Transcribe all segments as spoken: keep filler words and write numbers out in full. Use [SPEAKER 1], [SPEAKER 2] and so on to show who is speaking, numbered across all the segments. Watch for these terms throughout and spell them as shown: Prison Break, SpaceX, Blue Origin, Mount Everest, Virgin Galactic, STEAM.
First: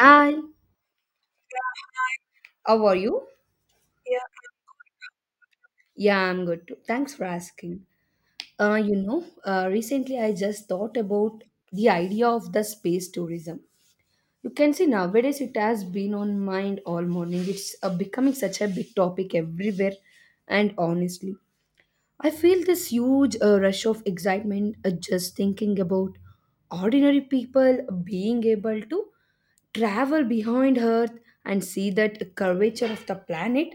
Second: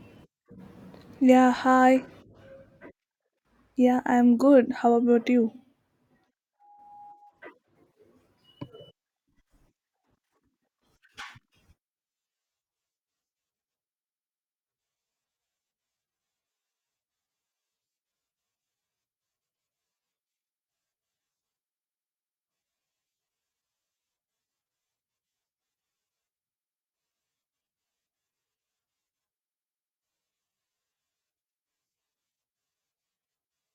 [SPEAKER 1] Hi,
[SPEAKER 2] Yeah, hi.
[SPEAKER 1] how are you?
[SPEAKER 2] Yeah, I'm good. How about you?
[SPEAKER 1] Yeah, I'm good too. Thanks for asking. Uh, you know, uh, recently I just thought about the idea of the space tourism. You can see nowadays it has been on mind all morning. It's uh, becoming such a big topic everywhere, and honestly, I feel this huge uh, rush of excitement uh, just thinking about ordinary people being able to travel behind Earth and see that curvature of the planet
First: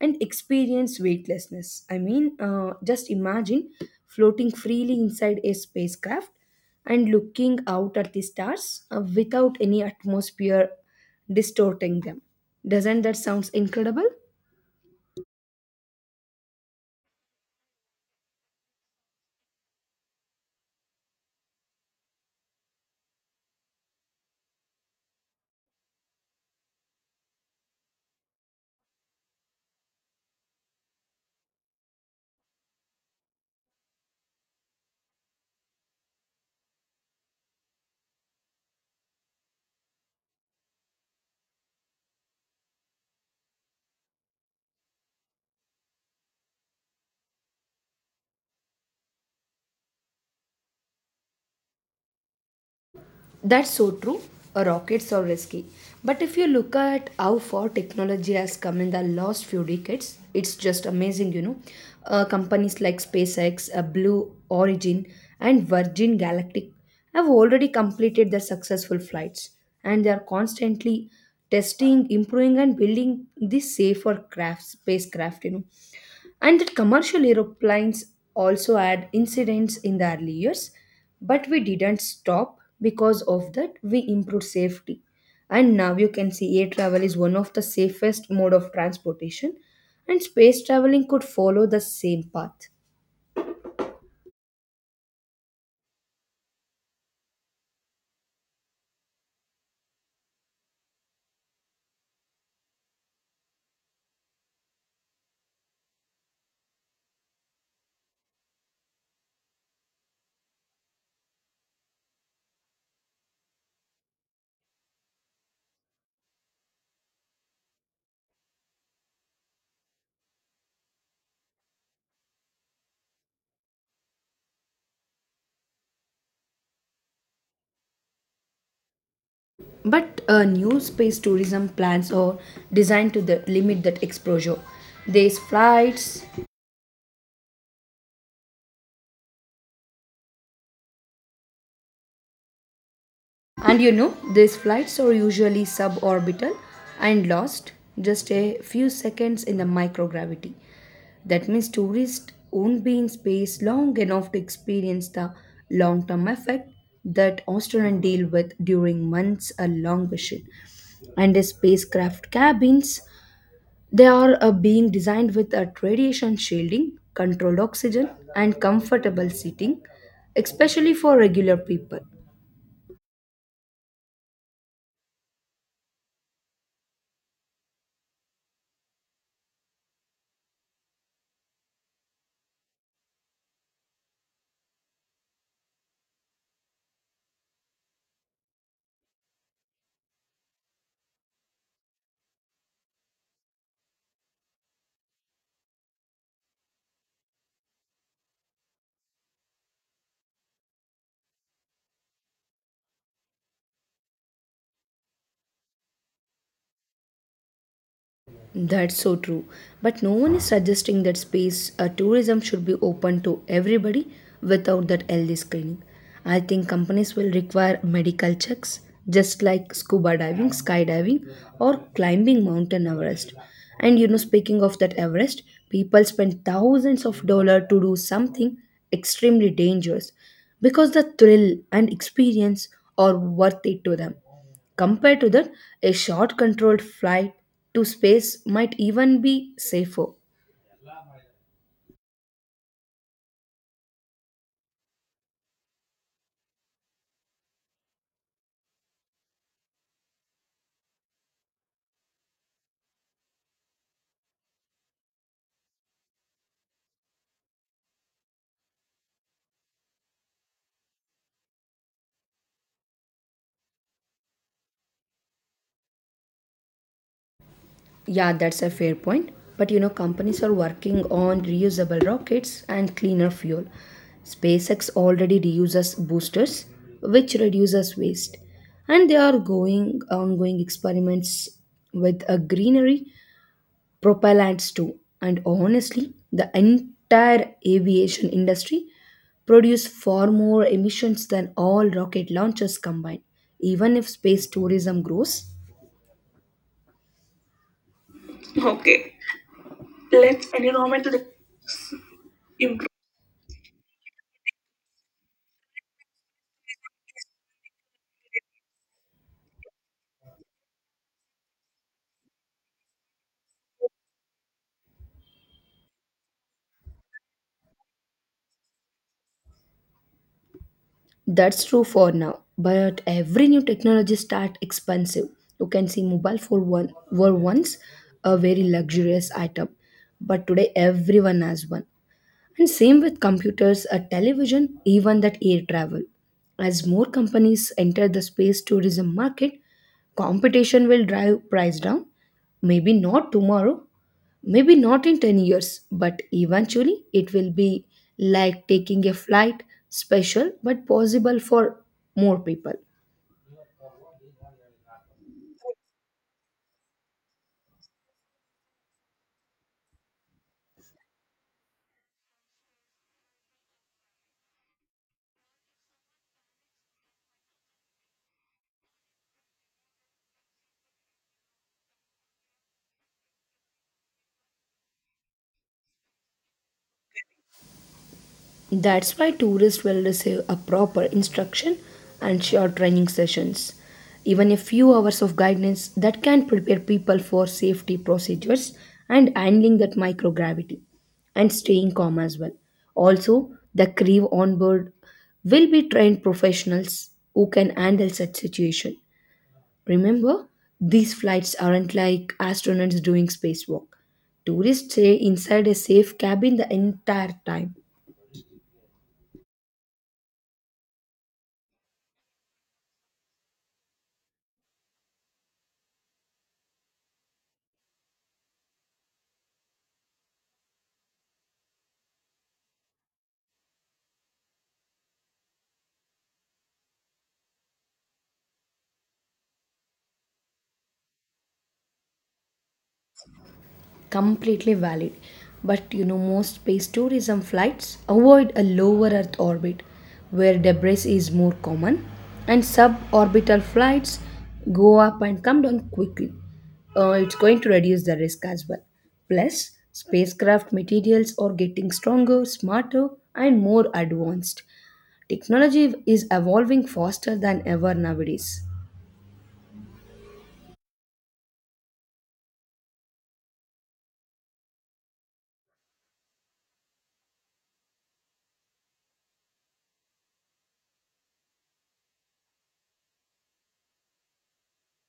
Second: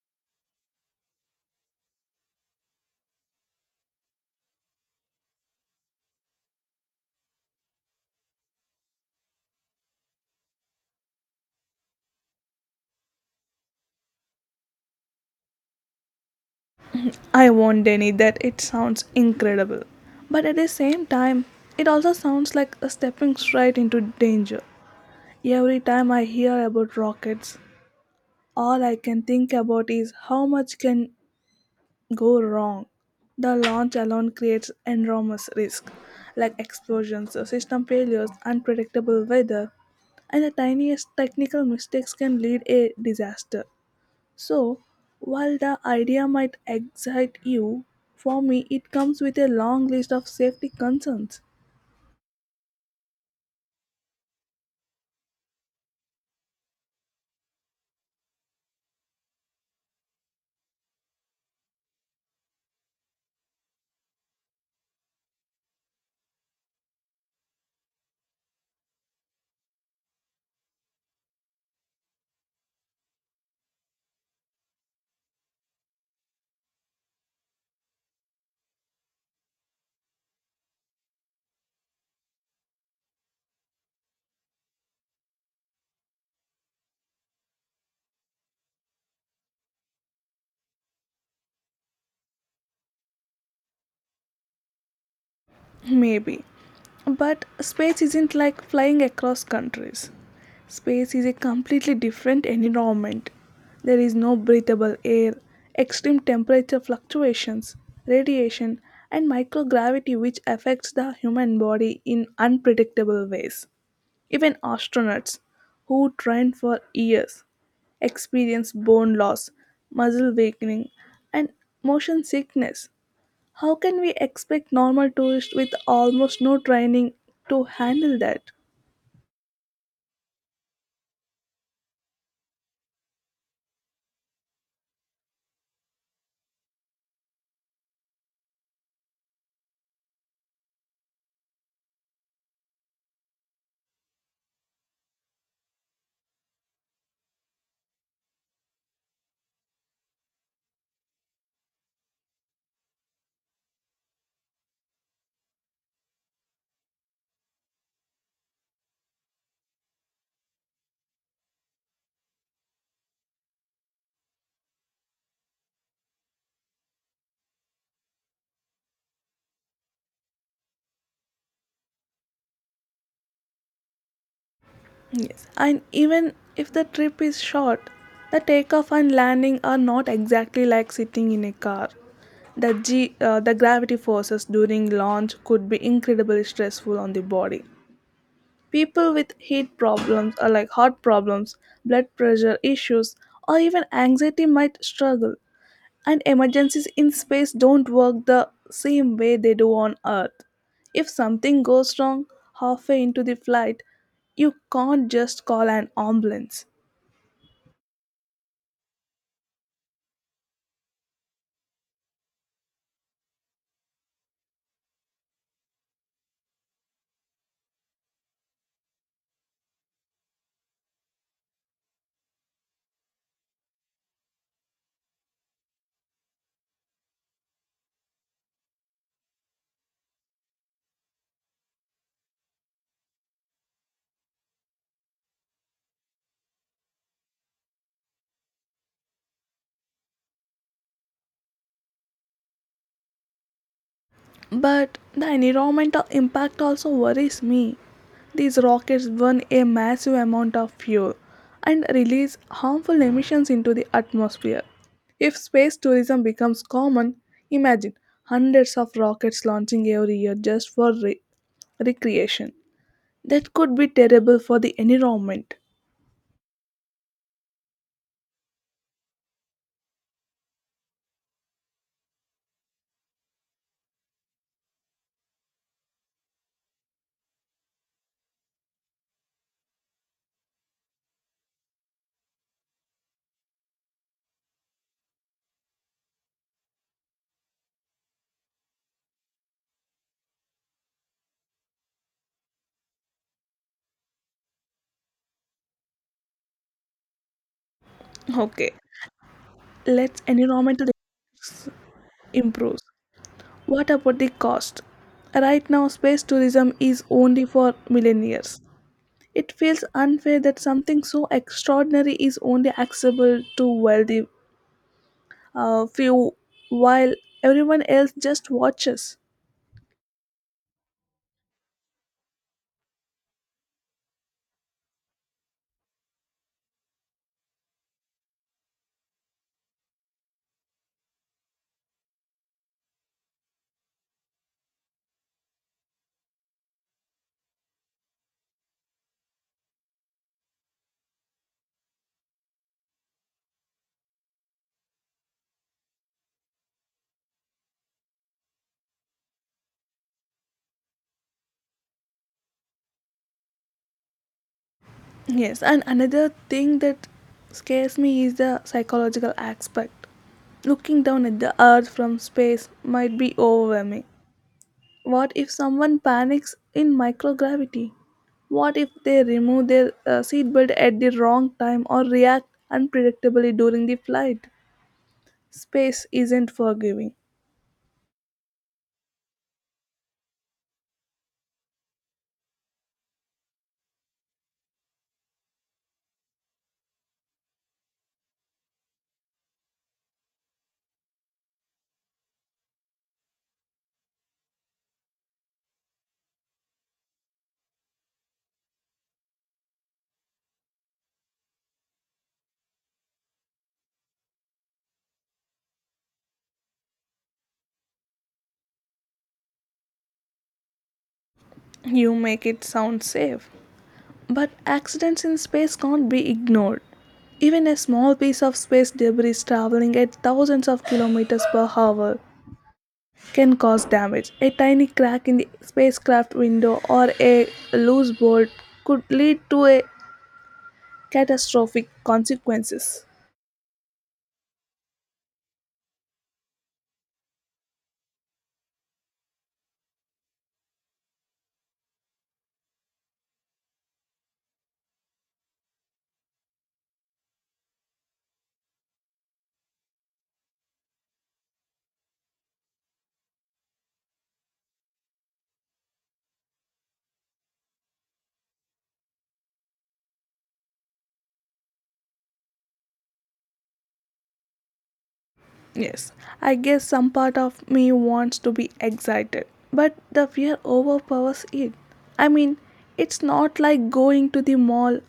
[SPEAKER 1] and experience weightlessness. I mean, uh, just imagine floating freely inside a spacecraft and looking out at the stars uh, without any atmosphere distorting them. Doesn't that sounds incredible?
[SPEAKER 2] I won't deny that it sounds incredible. But at the same time, it also sounds like a stepping straight into danger. Every time I hear about rockets, all I can think about is how much can go wrong. The launch alone creates enormous risk, like explosions, system failures, unpredictable weather, and the tiniest technical mistakes can lead a disaster. So, while the idea might excite you, for me it comes with a long list of safety concerns.
[SPEAKER 1] That's so true. Uh, Rockets are risky. But if you look at how far technology has come in the last few decades, it's just amazing, you know. Uh, companies like SpaceX, uh, Blue Origin, and Virgin Galactic have already completed their successful flights, and they are constantly testing, improving, and building these safer crafts, spacecraft, you know. And that commercial aeroplanes also had incidents in the early years, but we didn't stop because of that we improved safety. And now you can see air travel is one of the safest mode of transportation and space traveling could follow the same path.
[SPEAKER 2] Maybe. But space isn't like flying across countries. Space is a completely different environment. There is no breathable air, extreme temperature fluctuations, radiation, and microgravity, which affects the human body in unpredictable ways. Even astronauts who train for years experience bone loss, muscle weakening, and motion sickness. How can we expect normal tourists with almost no training to handle that?
[SPEAKER 1] But uh, new space tourism plans are designed to the limit that exposure. There's flights, and you know, these flights are usually suborbital and lost just a few seconds in the microgravity. That means tourists won't be in space long enough to experience the long term effect that astronauts deal with during months a long mission. And the spacecraft cabins, they are uh, being designed with a radiation shielding, controlled oxygen, and comfortable seating, especially for regular people.
[SPEAKER 2] Yes. And even if the trip is short, the takeoff and landing are not exactly like sitting in a car. The, G, uh, the gravity forces during launch could be incredibly stressful on the body. People with heat problems or like heart problems, blood pressure issues, or even anxiety might struggle. And emergencies in space don't work the same way they do on Earth. If something goes wrong halfway into the flight, you can't just call an ambulance.
[SPEAKER 1] That's so true. But no one is suggesting that space uh, tourism should be open to everybody without that healthy screening. I think companies will require medical checks, just like scuba diving, skydiving, or climbing Mountain Everest. And you know, speaking of that Everest, people spend thousands of dollars to do something extremely dangerous because the thrill and experience are worth it to them. Compared to that, a short controlled flight to space might even be safer.
[SPEAKER 2] But the environmental impact also worries me. These rockets burn a massive amount of fuel and release harmful emissions into the atmosphere. If space tourism becomes common, imagine hundreds of rockets launching every year just for re- recreation. That could be terrible for the environment.
[SPEAKER 1] Yeah, that's a fair point. But you know, companies are working on reusable rockets and cleaner fuel. SpaceX already reuses boosters, which reduces waste. And they are going ongoing experiments with a greenery propellants too. And honestly, the entire aviation industry produce far more emissions than all rocket launchers combined, even if space tourism grows.
[SPEAKER 2] Okay,
[SPEAKER 1] Okay,
[SPEAKER 2] let's
[SPEAKER 1] let's
[SPEAKER 2] environmental
[SPEAKER 1] environmental
[SPEAKER 2] improves.
[SPEAKER 1] improve.
[SPEAKER 2] What about the cost? Right now, space tourism is only for millionaires. It feels unfair that something so extraordinary is only accessible to wealthy uh, few while everyone else just watches.
[SPEAKER 1] That's true for now, but every new technology start expensive. You can see mobile phone one, were once a very luxurious item, but today everyone has one. And same with computers, a television, even that air travel. As more companies enter the space tourism market, competition will drive price down. Maybe not tomorrow, maybe not in ten years, but eventually it will be like taking a flight special but possible for more people.
[SPEAKER 2] Yes, and another thing that scares me is the psychological aspect. Looking down at the earth from space might be overwhelming. What if someone panics in microgravity? What if they remove their uh, seatbelt at the wrong time or react unpredictably during the flight? Space isn't forgiving.
[SPEAKER 1] That's why tourists will receive a proper instruction and short training sessions. Even a few hours of guidance that can prepare people for safety procedures and handling that microgravity and staying calm as well. Also, the crew on board will be trained professionals who can handle such situation. Remember, these flights aren't like astronauts doing spacewalk. Tourists stay inside a safe cabin the entire time.
[SPEAKER 2] You make it sound safe. But accidents in space can't be ignored. Even a small piece of space debris traveling at thousands of kilometers per hour can cause damage. A tiny crack in the spacecraft window or a loose bolt could lead to a catastrophic consequences.
[SPEAKER 1] Completely valid, but you know most space tourism flights avoid a lower earth orbit where debris is more common, and suborbital flights go up and come down quickly. Uh, it's going to reduce the risk as well, plus spacecraft materials are getting stronger smarter and more advanced technology is evolving faster than ever nowadays.
[SPEAKER 2] Yes, I guess some part of me wants to be excited, but the fear overpowers it. I mean, it's not like going to the mall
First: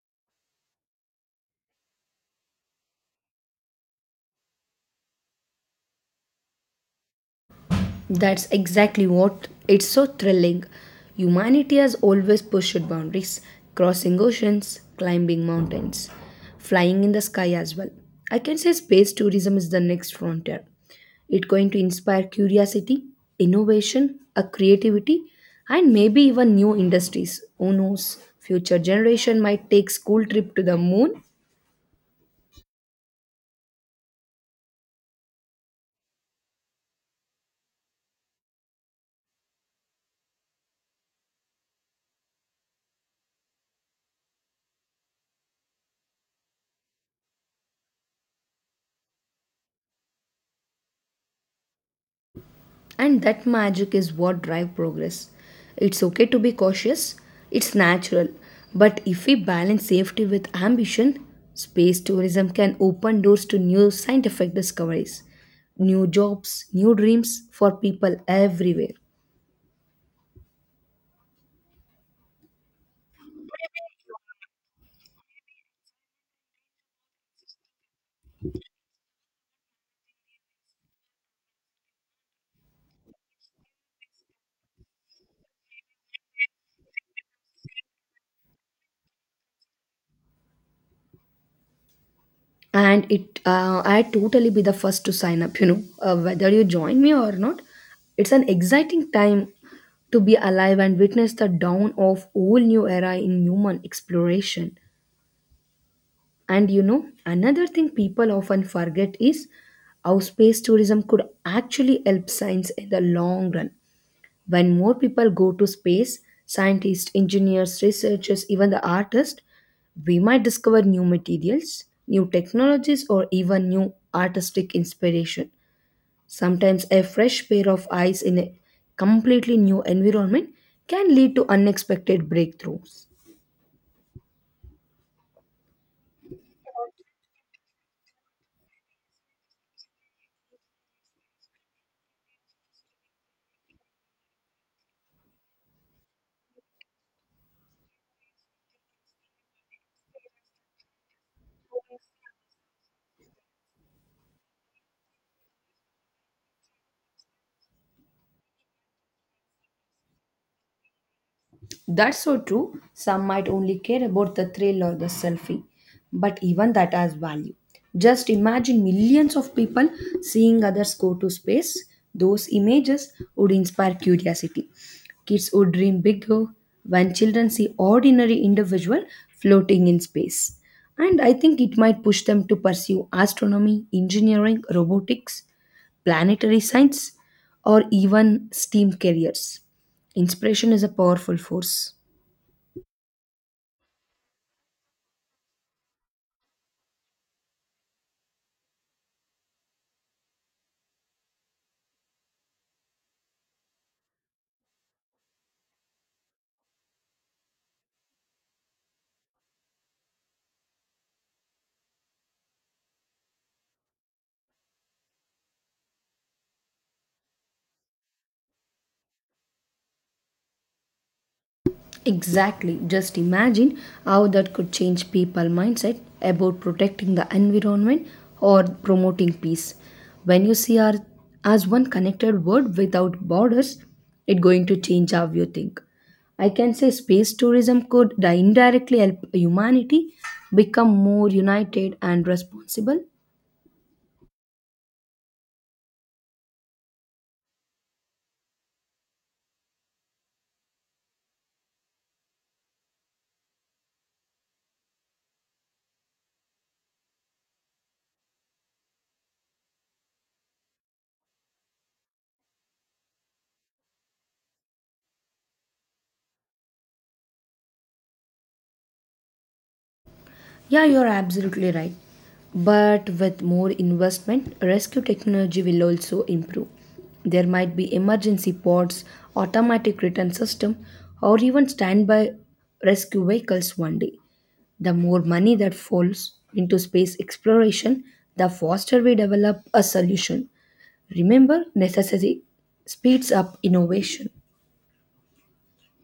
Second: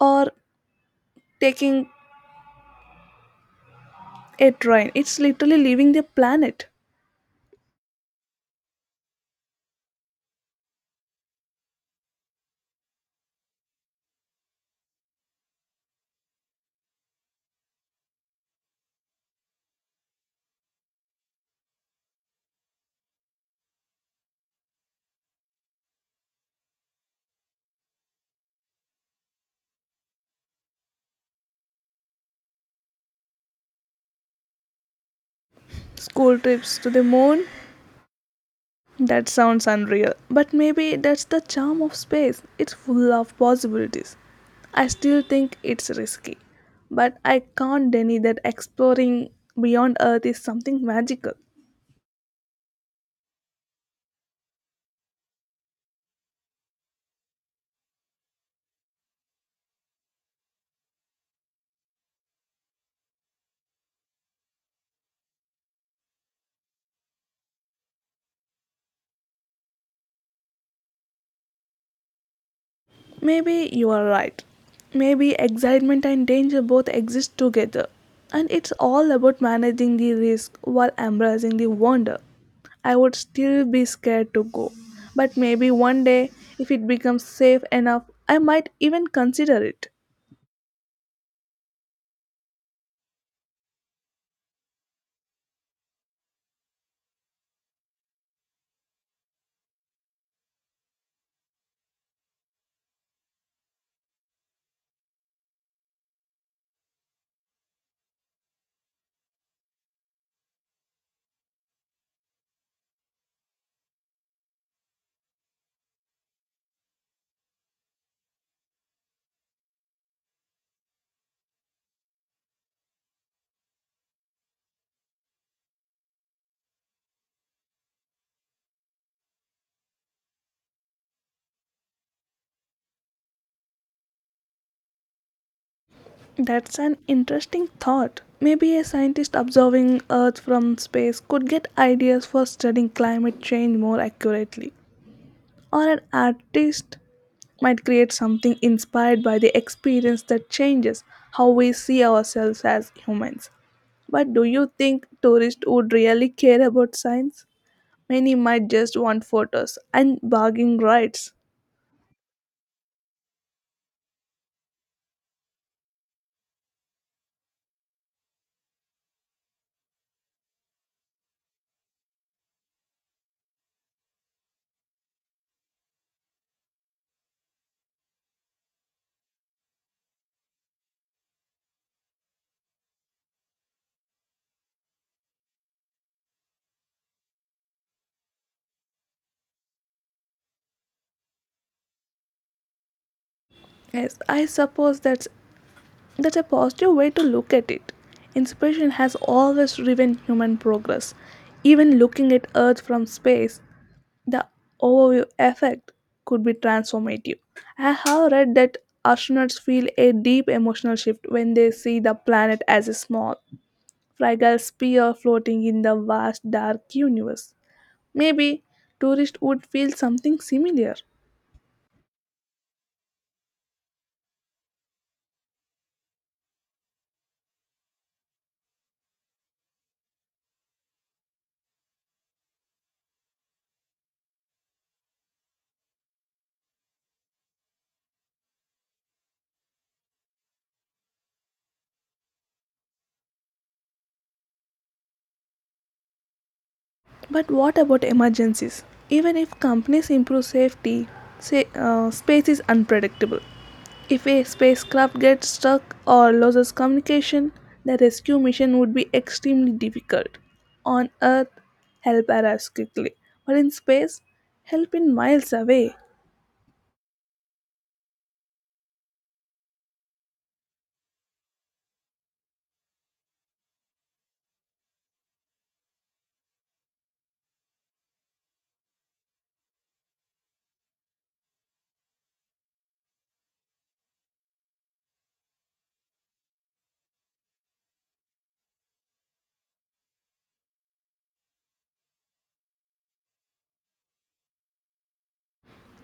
[SPEAKER 2] or taking a train. It's literally leaving the planet.
[SPEAKER 1] That's exactly what it's so thrilling. Humanity has always pushed boundaries, crossing oceans, climbing mountains, flying in the sky as well. I can say space tourism is the next frontier. It's going to inspire curiosity, innovation, a creativity, and maybe even new industries. Who knows? Future generation might take school trip to the moon.
[SPEAKER 2] School trips to the moon? That sounds unreal. But maybe that's the charm of space. It's full of possibilities. I still think it's risky. But I can't deny that exploring beyond Earth is something magical.
[SPEAKER 1] And that magic is what drive progress. It's okay to be cautious, it's natural. But if we balance safety with ambition, space tourism can open doors to new scientific discoveries, new jobs, new dreams for people everywhere.
[SPEAKER 2] Maybe you are right. Maybe excitement and danger both exist together. And it's all about managing the risk while embracing the wonder. I would still be scared to go. But maybe one day, if it becomes safe enough, I might even consider it.
[SPEAKER 1] And it, uh, I totally be the first to sign up. You know, uh, whether you join me or not, it's an exciting time to be alive and witness the dawn of whole new era in human exploration. And you know, another thing people often forget is how space tourism could actually help science in the long run. When more people go to space, scientists, engineers, researchers, even the artists, we might discover new materials, new technologies, or even new artistic inspiration. Sometimes a fresh pair of eyes in a completely new environment can lead to unexpected breakthroughs.
[SPEAKER 2] That's an interesting thought. Maybe a scientist observing Earth from space could get ideas for studying climate change more accurately. Or an artist might create something inspired by the experience that changes how we see ourselves as humans. But do you think tourists would really care about science? Many might just want photos and bargaining rights.
[SPEAKER 1] That's so true. Some might only care about the thrill or the selfie, but even that has value. Just imagine millions of people seeing others go to space. Those images would inspire curiosity. Kids would dream bigger when children see ordinary individual floating in space. And I think it might push them to pursue astronomy, engineering, robotics, planetary science, or even S T E A M careers. Inspiration is a powerful force.
[SPEAKER 2] Yes, I suppose that's that's a positive way to look at it. Inspiration has always driven human progress. Even looking at Earth from space, the overview effect could be transformative. I have read that astronauts feel a deep emotional shift when they see the planet as a small, fragile sphere floating in the vast dark universe. Maybe tourists would feel something similar.
[SPEAKER 1] Exactly. Just imagine how that could change people mindset about protecting the environment or promoting peace. When you see our as one connected world without borders, it's going to change how you think. I can say space tourism could indirectly help humanity become more united and responsible.
[SPEAKER 2] But what about emergencies? Even if companies improve safety, say, uh, space is unpredictable. If a spacecraft gets stuck or loses communication, the rescue mission would be extremely difficult. On Earth, help arrives quickly, but in space, help is miles away.
[SPEAKER 1] Yeah, you're absolutely right. But with more investment, rescue technology will also improve. There might be emergency pods, automatic return system, or even standby rescue vehicles one day. The more money that falls into space exploration, the faster we develop a solution. Remember, necessity speeds up innovation.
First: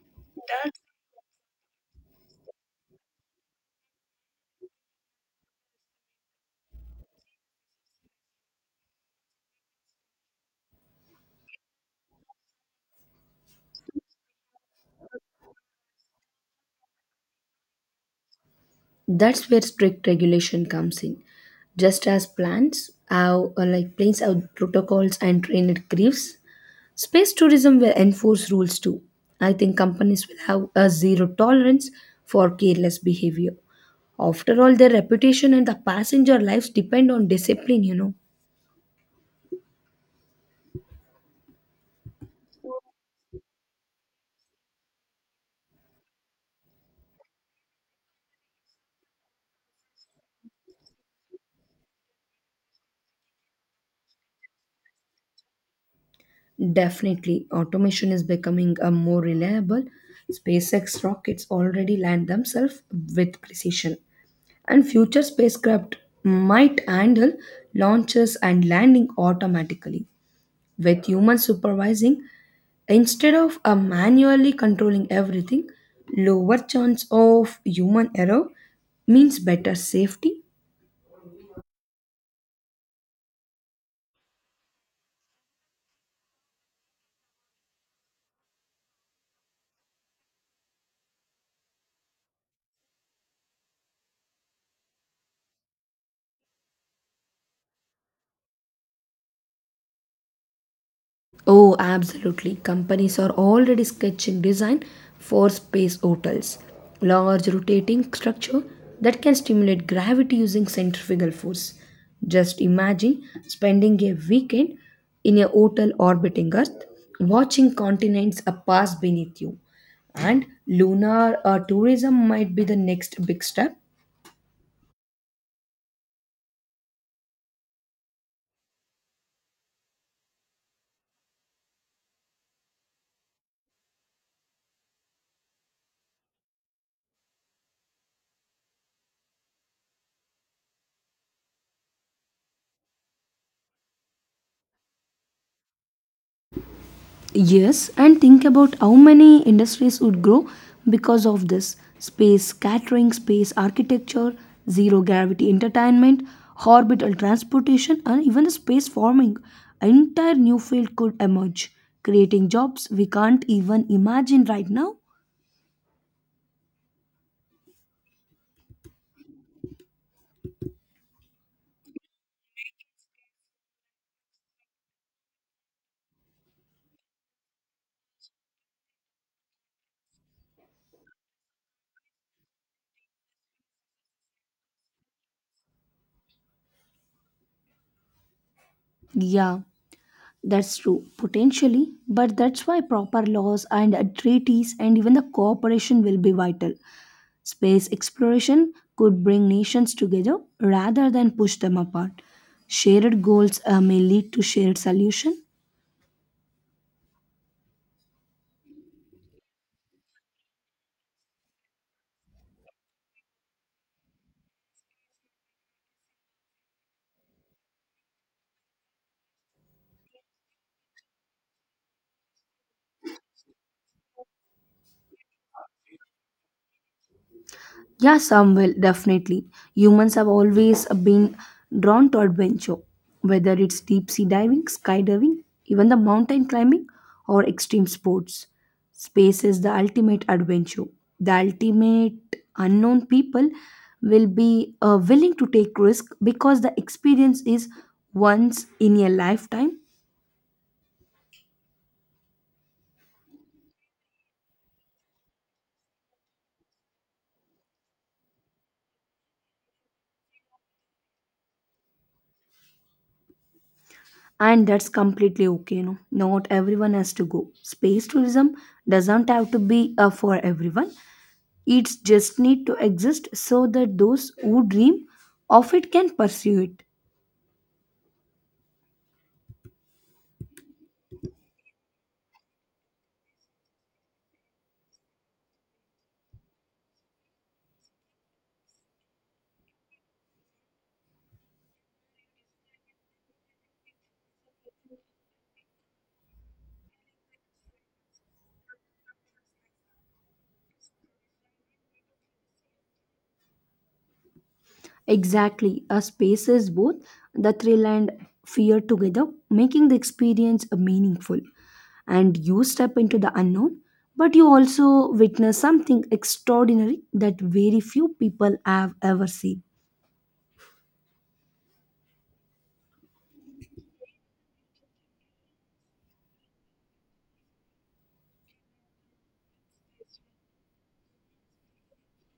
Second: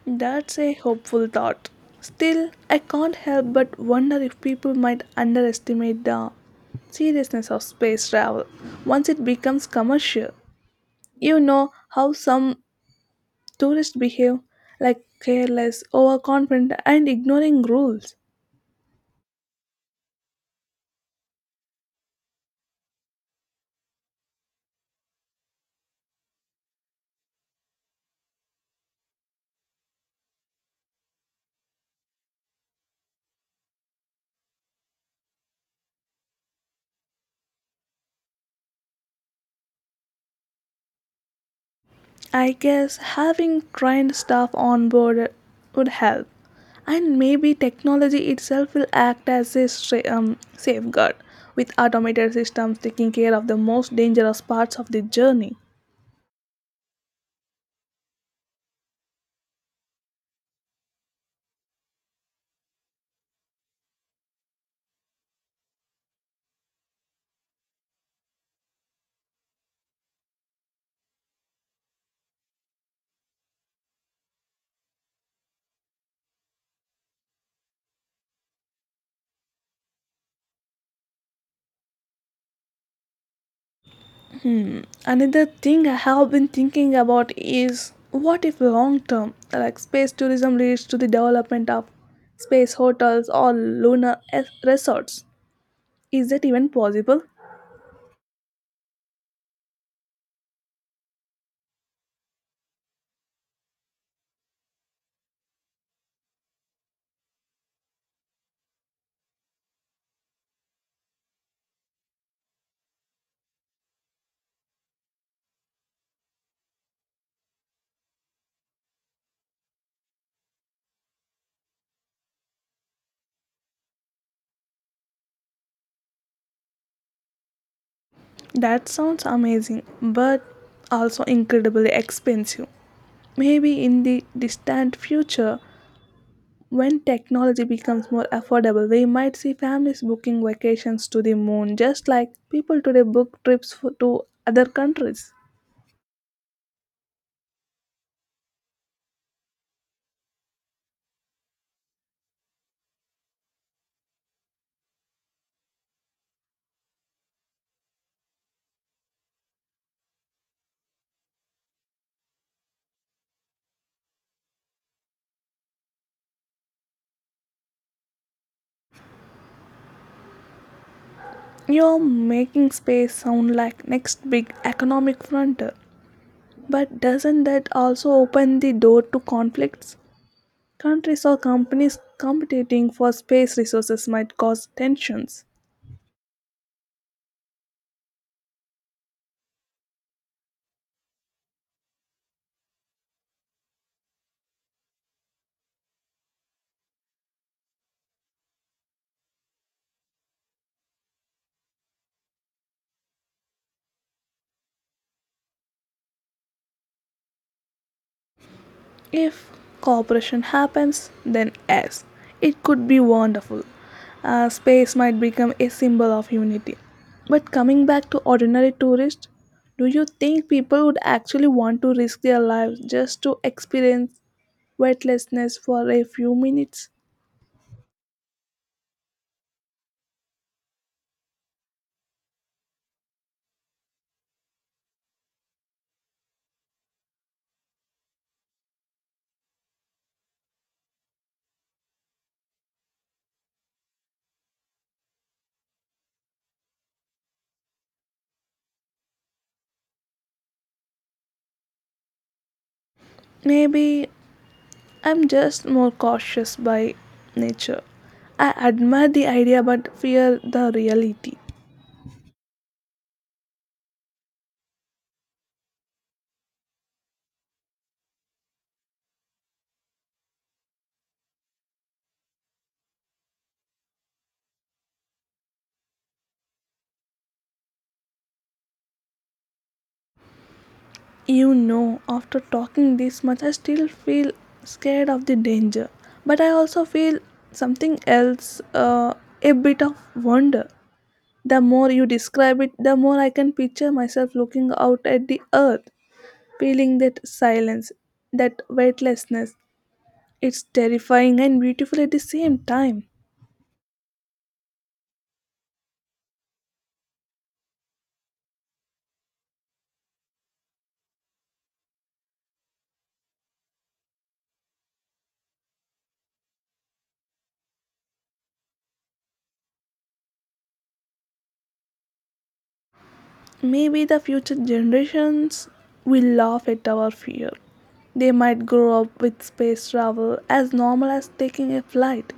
[SPEAKER 2] That's a hopeful thought. Still, I can't help but wonder if people might underestimate the seriousness of space travel once it becomes commercial. You know how some tourists behave, like careless, overconfident, and ignoring rules.
[SPEAKER 1] That's where strict regulation comes in. Just as plants have uh, like planes have protocols and trained griefs, space tourism will enforce rules too. I think companies will have a zero tolerance for careless behavior. After all, their reputation and the passenger lives depend on discipline, you know.
[SPEAKER 2] I guess having trained staff on board would help, and maybe technology itself will act as a sa- um, safeguard, with automated systems taking care of the most dangerous parts of the journey.
[SPEAKER 1] Definitely, automation is becoming a more reliable. SpaceX rockets already land themselves with precision, and future spacecraft might handle launches and landing automatically with humans supervising instead of uh, manually controlling everything. Lower chance of human error means better safety.
[SPEAKER 2] Hmm. Another thing I have been thinking about is what if long term, like space tourism, leads to the development of space hotels or lunar es- resorts? Is that even possible?
[SPEAKER 1] Oh, absolutely. Companies are already sketching design for space hotels. Large rotating structure that can stimulate gravity using centrifugal force. Just imagine spending a weekend in a hotel orbiting Earth, watching continents uh, pass beneath you. And lunar uh, tourism might be the next big step.
[SPEAKER 2] That sounds amazing, but also incredibly expensive. Maybe in the distant future, when technology becomes more affordable, we might see families booking vacations to the moon, just like people today book trips for, to other countries.
[SPEAKER 1] Yes, and think about how many industries would grow because of this space catering, space architecture, zero gravity entertainment, orbital transportation, and even the space farming. An entire new field could emerge, creating jobs we can't even imagine right now.
[SPEAKER 2] You're making space sound like next big economic frontier, but doesn't that also open the door to conflicts? Countries or companies competing for space resources might cause tensions.
[SPEAKER 1] Yeah, that's true, potentially, but that's why proper laws and uh, treaties and even the cooperation will be vital. Space exploration could bring nations together rather than push them apart. Shared goals uh, may lead to shared solutions.
[SPEAKER 2] If cooperation happens, then yes, it could be wonderful. Uh, space might become a symbol of unity. But coming back to ordinary tourists, do you think people would actually want to risk their lives just to experience weightlessness for a few minutes?
[SPEAKER 1] Yeah, some will, definitely. Humans have always been drawn to adventure, whether it's deep sea diving, skydiving, even the mountain climbing, or extreme sports. Space is the ultimate adventure. The ultimate unknown people will be uh, willing to take risk because the experience is once in a lifetime.
[SPEAKER 2] Maybe I'm just more cautious by nature. I admire the idea but fear the reality.
[SPEAKER 1] And that's completely okay. No, not everyone has to go space tourism doesn't have to be uh, for everyone. It's just need to exist so that those who dream of it can pursue it.
[SPEAKER 2] You know, after talking this much, I still feel scared of the danger. But I also feel something else, uh, a bit of wonder. The more you describe it, the more I can picture myself looking out at the earth, feeling that silence, that weightlessness. It's terrifying and beautiful at the same time.
[SPEAKER 1] Exactly. A space is both the thrill and fear together, making the experience meaningful. And you step into the unknown, but you also witness something extraordinary that very few people have ever seen.
[SPEAKER 2] Maybe the future generations will laugh at our fear. They might grow up with space travel as normal as taking a flight.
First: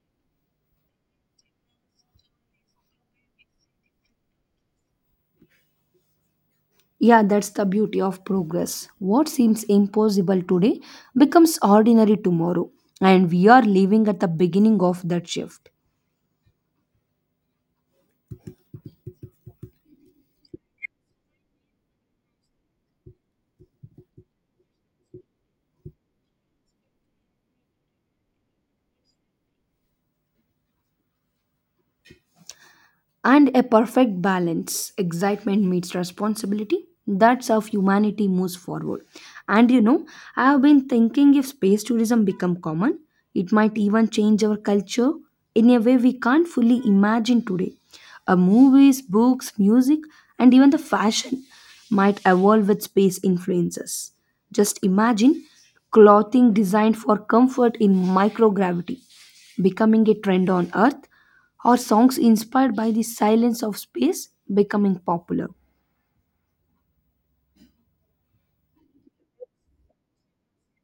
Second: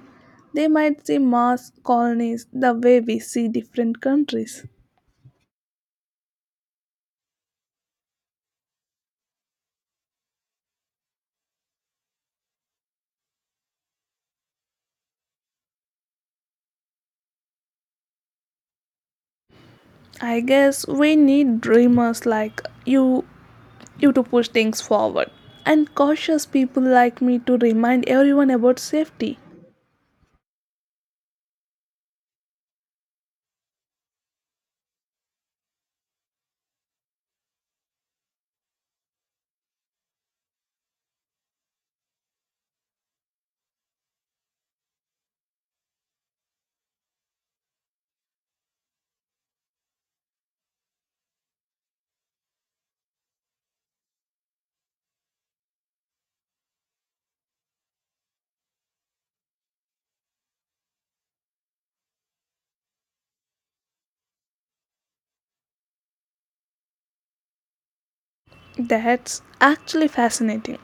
[SPEAKER 2] They might see Mars colonies the way we see different countries.
[SPEAKER 1] Yeah, that's the beauty of progress. What seems impossible today becomes ordinary tomorrow. And we are living at the beginning of that shift.
[SPEAKER 2] I guess we need dreamers like you you to push things forward and cautious people like me to remind everyone about safety.
[SPEAKER 1] And a perfect balance excitement meets responsibility, that's how humanity moves forward. And you know, I have been thinking if space tourism become common, it might even change our culture in a way we can't fully imagine today. Uh, movies books music and even the fashion might evolve with space influences. Just imagine clothing designed for comfort in microgravity becoming a trend on earth, or songs inspired by the silence of space becoming popular.
[SPEAKER 2] That's actually fascinating.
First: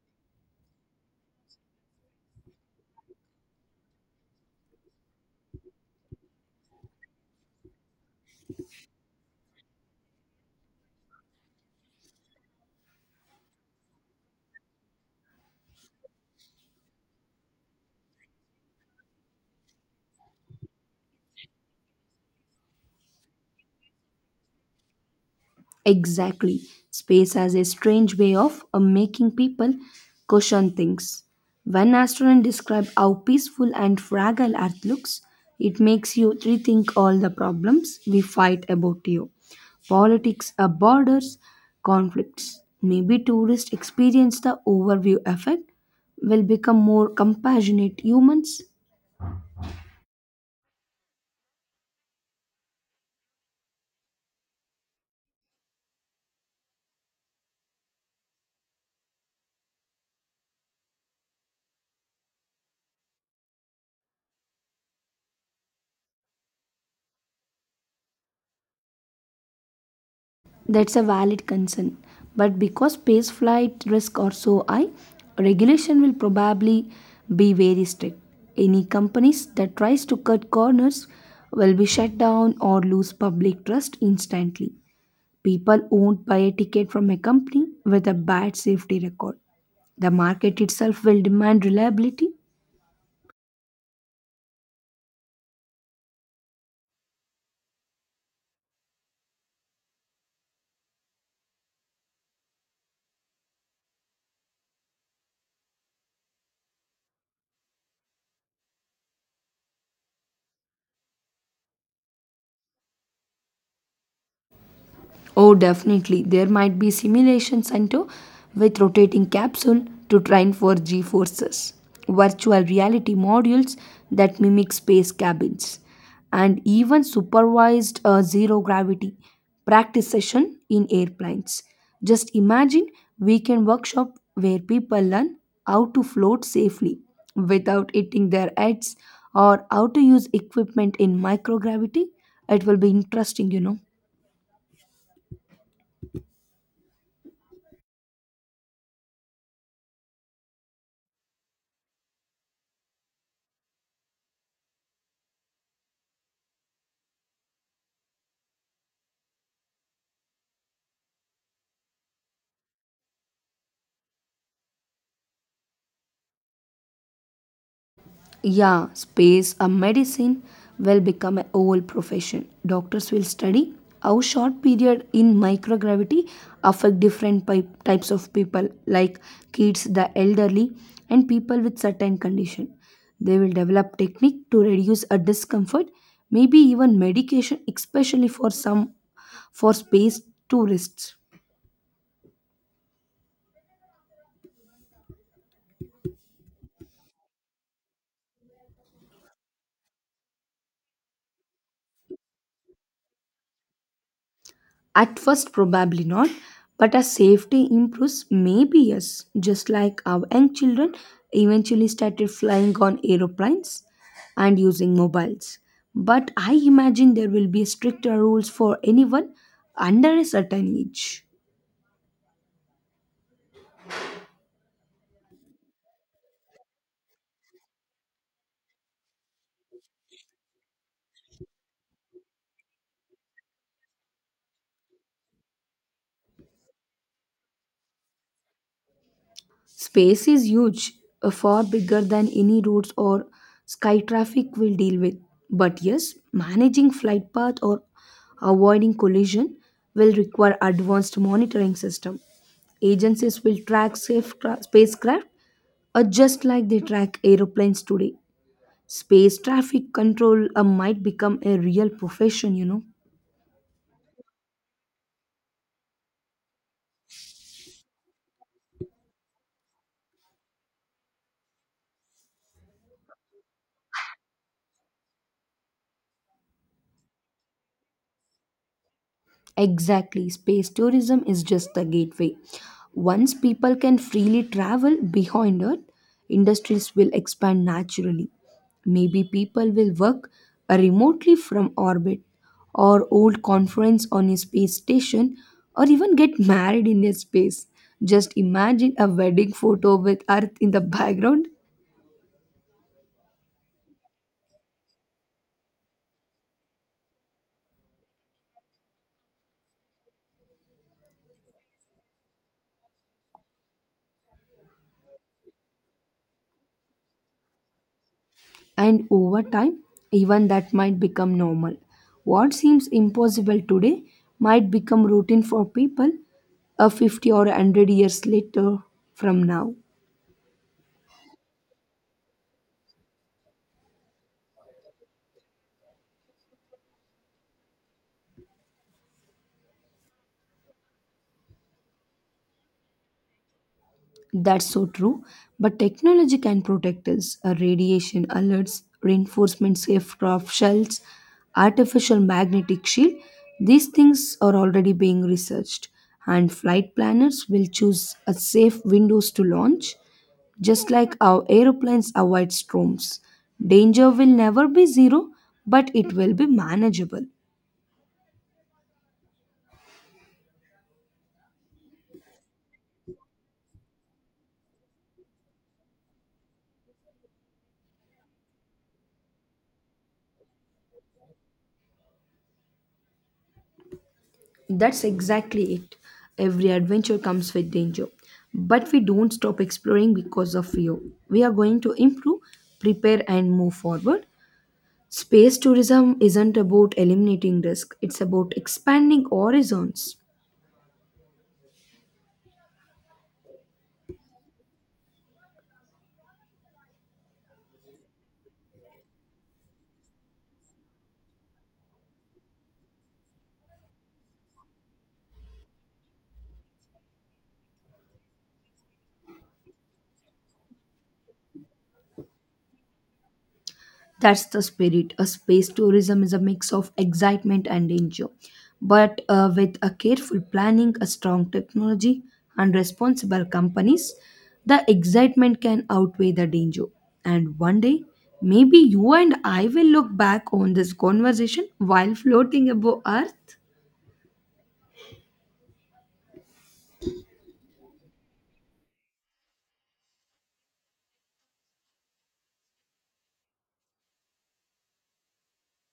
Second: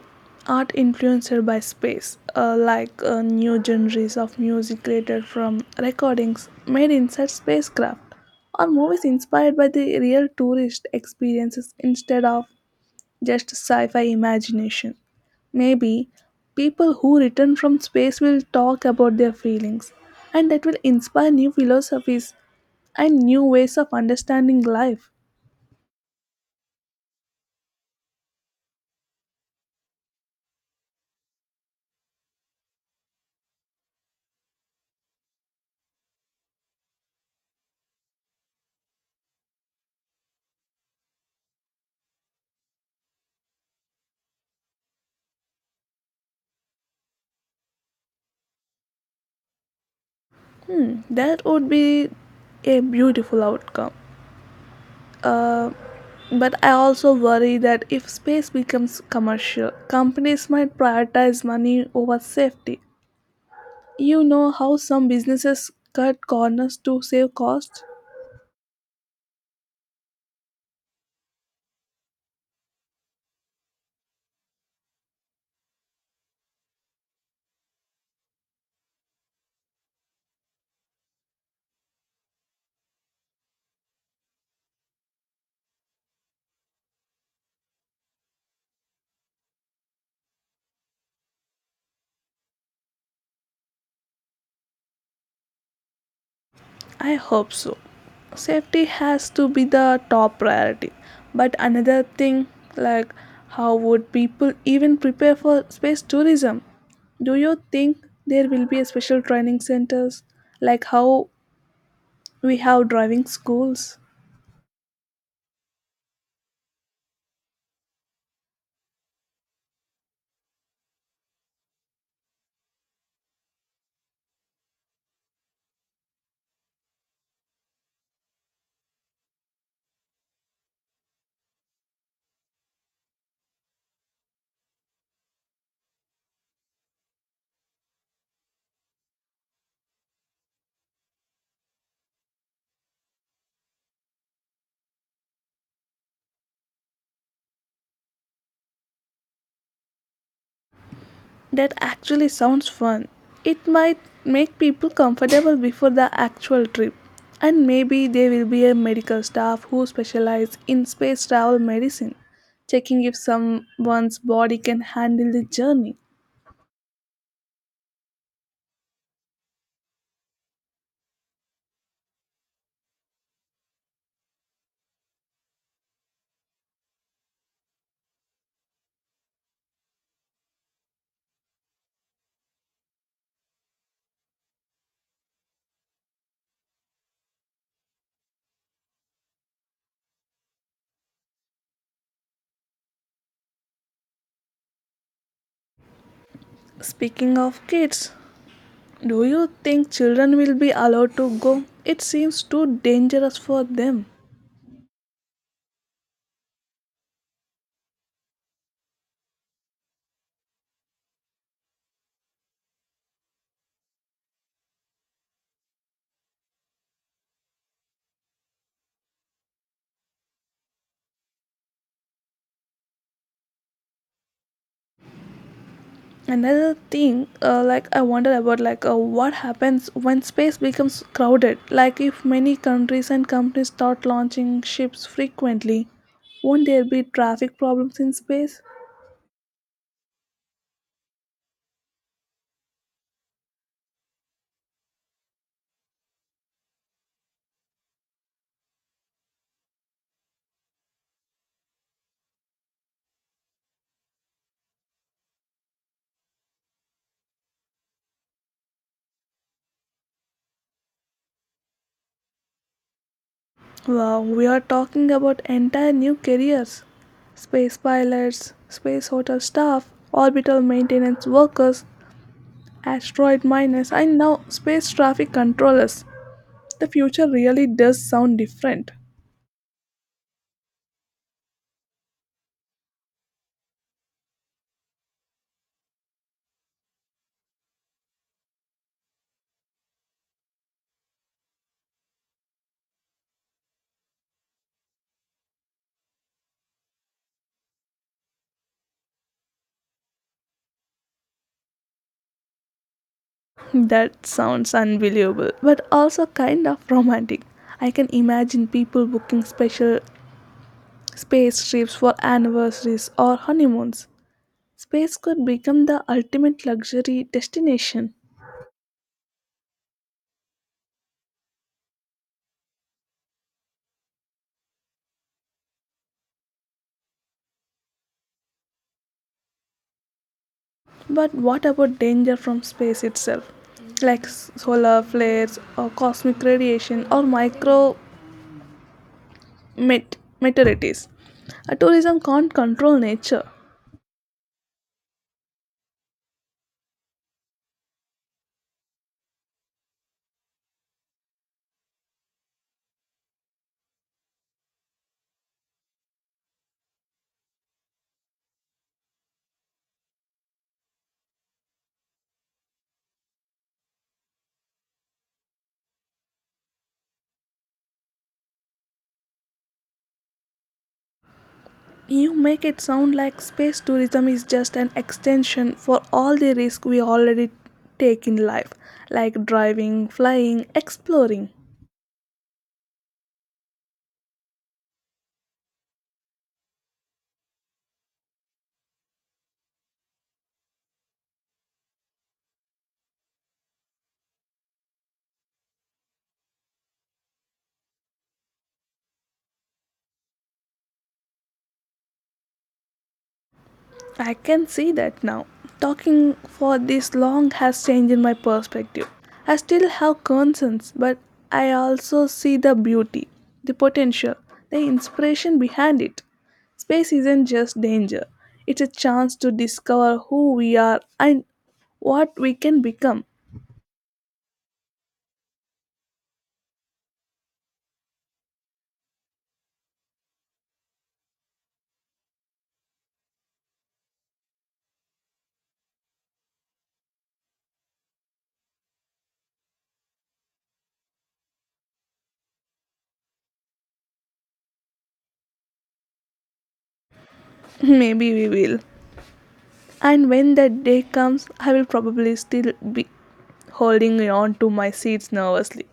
[SPEAKER 2] Art influenced by space, uh, like uh, new genres of music created from recordings made inside spacecraft, or movies inspired by the real tourist experiences instead of just sci fi imagination. Maybe people who return from space will talk about their feelings, and that will inspire new philosophies and new ways of understanding life.
[SPEAKER 1] Exactly. Space has a strange way of uh, making people question things. When astronauts describe how peaceful and fragile Earth looks, it makes you rethink all the problems we fight about here. Politics, uh, borders, conflicts. Maybe tourists experience the overview effect, will become more compassionate humans.
[SPEAKER 2] Hmm, that would be a beautiful outcome. Uh, but I also worry that if space becomes commercial, companies might prioritize money over safety. You know how some businesses cut corners to save costs?
[SPEAKER 1] That's a valid concern. But because space flight risks are so high, regulation will probably be very strict. Any companies that tries to cut corners will be shut down or lose public trust instantly. People won't buy a ticket from a company with a bad safety record. The market itself will demand reliability.
[SPEAKER 2] I hope so. Safety has to be the top priority. But another thing, like how would people even prepare for space tourism? Do you think there will be a special training centers like how we have driving schools.
[SPEAKER 1] Oh, definitely. There might be simulation center with rotating capsule to train for G forces, virtual reality modules that mimic space cabins, and even supervised uh, zero gravity practice session in airplanes. Just imagine weekend workshop where people learn how to float safely without hitting their heads or how to use equipment in microgravity. It will be interesting, you know.
[SPEAKER 2] That actually sounds fun. It might make people comfortable before the actual trip. And maybe there will be a medical staff who specialize in space travel medicine, checking if someone's body can handle the journey.
[SPEAKER 1] Yeah, space a medicine will become an old profession. Doctors will study how short period in microgravity affect different pi- types of people like kids, the elderly and people with certain condition. They will develop technique to reduce a discomfort, maybe even medication especially for some for space tourists.
[SPEAKER 2] Speaking of kids, do you think children will be allowed to go? It seems too dangerous for them.
[SPEAKER 1] At first, probably not, but as safety improves, maybe yes. Just like our young children eventually started flying on aeroplanes and using mobiles. But I imagine there will be stricter rules for anyone under a certain age.
[SPEAKER 2] Another thing, uh, like I wonder about, like, uh, what happens when space becomes crowded, like if many countries and companies start launching ships frequently? Won't there be traffic problems in space?
[SPEAKER 1] Space is huge, uh, far bigger than any roads or sky traffic will deal with. But yes, managing flight path or avoiding collision will require advanced monitoring system. Agencies will track safe cra- spacecraft uh, just like they track aeroplanes today. Space traffic control uh, might become a real profession, you know.
[SPEAKER 2] Wow, we are talking about entire new careers: space pilots, space hotel staff, orbital maintenance workers, asteroid miners, and now space traffic controllers. The future really does sound different.
[SPEAKER 1] Exactly, space tourism is just the gateway. Once people can freely travel behind Earth, industries will expand naturally. Maybe people will work uh, remotely from orbit, or hold conference on a space station, or even get married in a space. Just imagine a wedding photo with Earth in the background.
[SPEAKER 2] That sounds unbelievable, but also kind of romantic. I can imagine people booking special space trips for anniversaries or honeymoons. Space could become the ultimate luxury destination.
[SPEAKER 1] And over time, even that might become normal. What seems impossible today might become routine for people a fifty or a hundred years later from now.
[SPEAKER 2] But what about danger from space itself? Like s- solar flares or cosmic radiation or micro met- meteorites. A tourism can't control nature.
[SPEAKER 1] That's so true. But technology can protect us. Uh, radiation alerts, reinforcement aircraft shells, artificial magnetic shield. These things are already being researched, and flight planners will choose a safe windows to launch, just like our aeroplanes avoid storms. Danger will never be zero, but it will be manageable.
[SPEAKER 2] You make it sound like space tourism is just an extension for all the risk we already take in life, like driving, flying, exploring.
[SPEAKER 1] That's exactly it. Every adventure comes with danger. But we don't stop exploring because of fear. We are going to improve, prepare, and move forward. Space tourism isn't about eliminating risk, it's about expanding horizons.
[SPEAKER 2] I can see that now. Talking for this long has changed my perspective. I still have concerns, but I also see the beauty, the potential, the inspiration behind it. Space isn't just danger, it's a chance to discover who we are and what we can become.
[SPEAKER 1] That's the spirit. A space tourism is a mix of excitement and danger. But uh, with a careful planning, a strong technology, and responsible companies, the excitement can outweigh the danger. And one day, maybe you and I will look back on this conversation while floating above Earth.
[SPEAKER 2] Maybe we will. And when that day comes, I will probably still be holding on to my seats nervously.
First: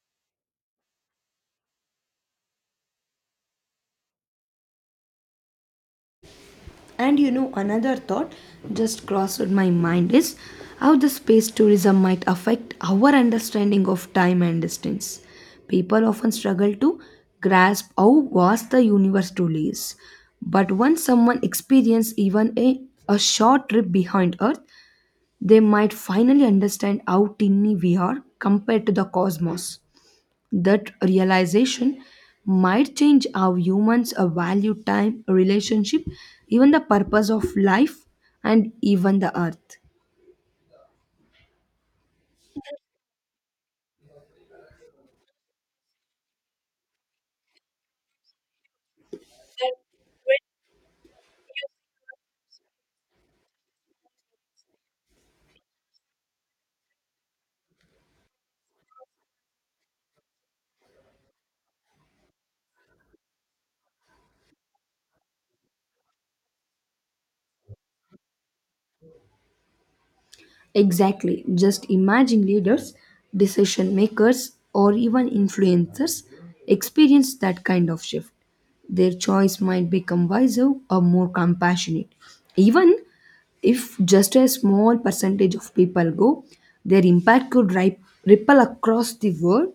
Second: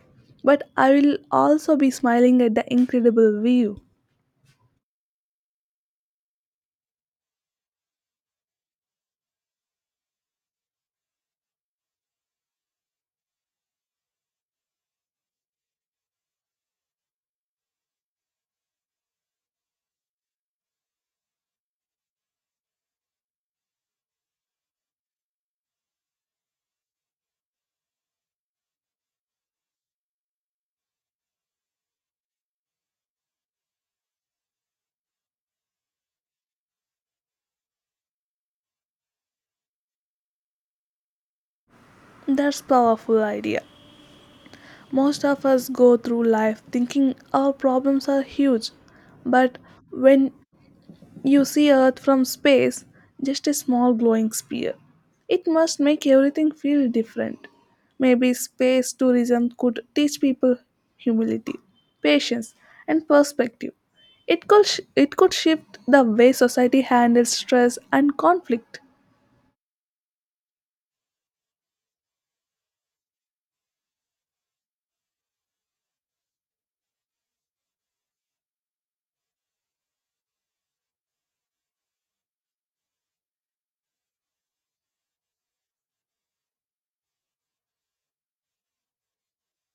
[SPEAKER 2] But I will also be smiling at the incredible view.
[SPEAKER 1] And you know, another thought just crossed my mind is how the space tourism might affect our understanding of time and distance. People often struggle to grasp how vast the universe truly is. But once someone experiences even a, a short trip behind Earth, they might finally understand how tiny we are compared to the cosmos. That realization might change how humans uh, value time, relationship, even the purpose of life, and even the earth.
[SPEAKER 2] That's powerful idea. Most of us go through life thinking our problems are huge. But when you see Earth from space, just a small glowing sphere, it must make everything feel different. Maybe space tourism could teach people humility, patience, and perspective. It could, sh- it could shift the way society handles stress and conflict.
[SPEAKER 1] Exactly. Just imagine leaders, decision makers, or even influencers experience that kind of shift. Their choice might become wiser or more compassionate. Even if just a small percentage of people go, their impact could ri- ripple across the world.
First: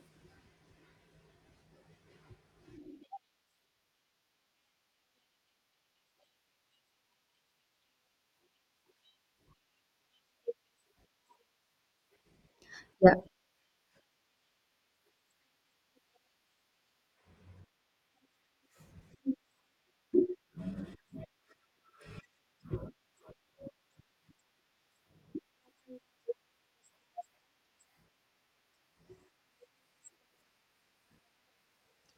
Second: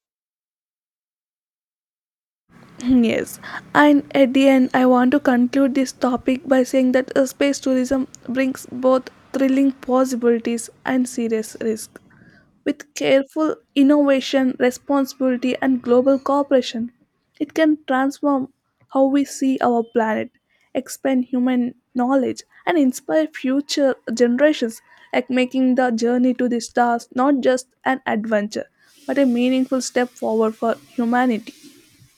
[SPEAKER 2] Yes, and at the end, I want to conclude this topic by saying that uh, space tourism brings both thrilling possibilities and serious risks. With
[SPEAKER 1] Yeah.
[SPEAKER 2] careful innovation, responsibility, and global cooperation, it can transform how we see our planet, expand human knowledge, and inspire future generations, like making the journey to the stars not just an adventure, but a meaningful step forward for humanity.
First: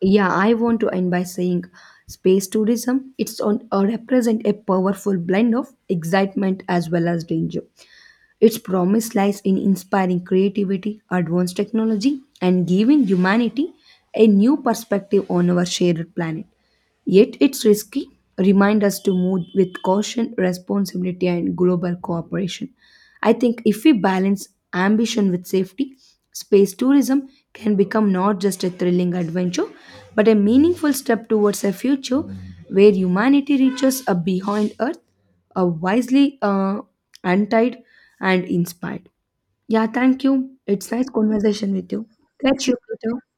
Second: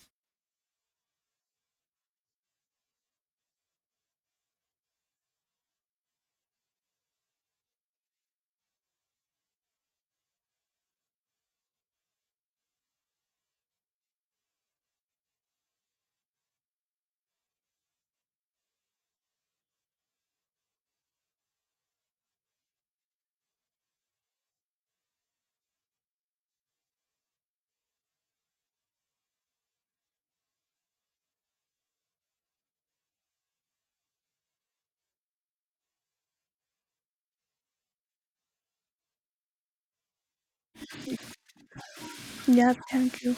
[SPEAKER 1] Yeah, I want to end by saying space tourism it's on uh, represent a powerful blend of excitement as well as danger. Its promise lies in inspiring creativity, advanced technology and giving humanity a new perspective on our shared planet. Yet it's risky. Remind us to move with caution, responsibility, and global cooperation. I think if we balance ambition with safety, space tourism can become not just a thrilling adventure, but a meaningful step towards a future where humanity reaches a behind Earth, a wisely uh, untied and inspired. Yeah, thank you. It's nice conversation with you. Catch
[SPEAKER 2] Yeah,
[SPEAKER 1] you later.
[SPEAKER 2] thank you.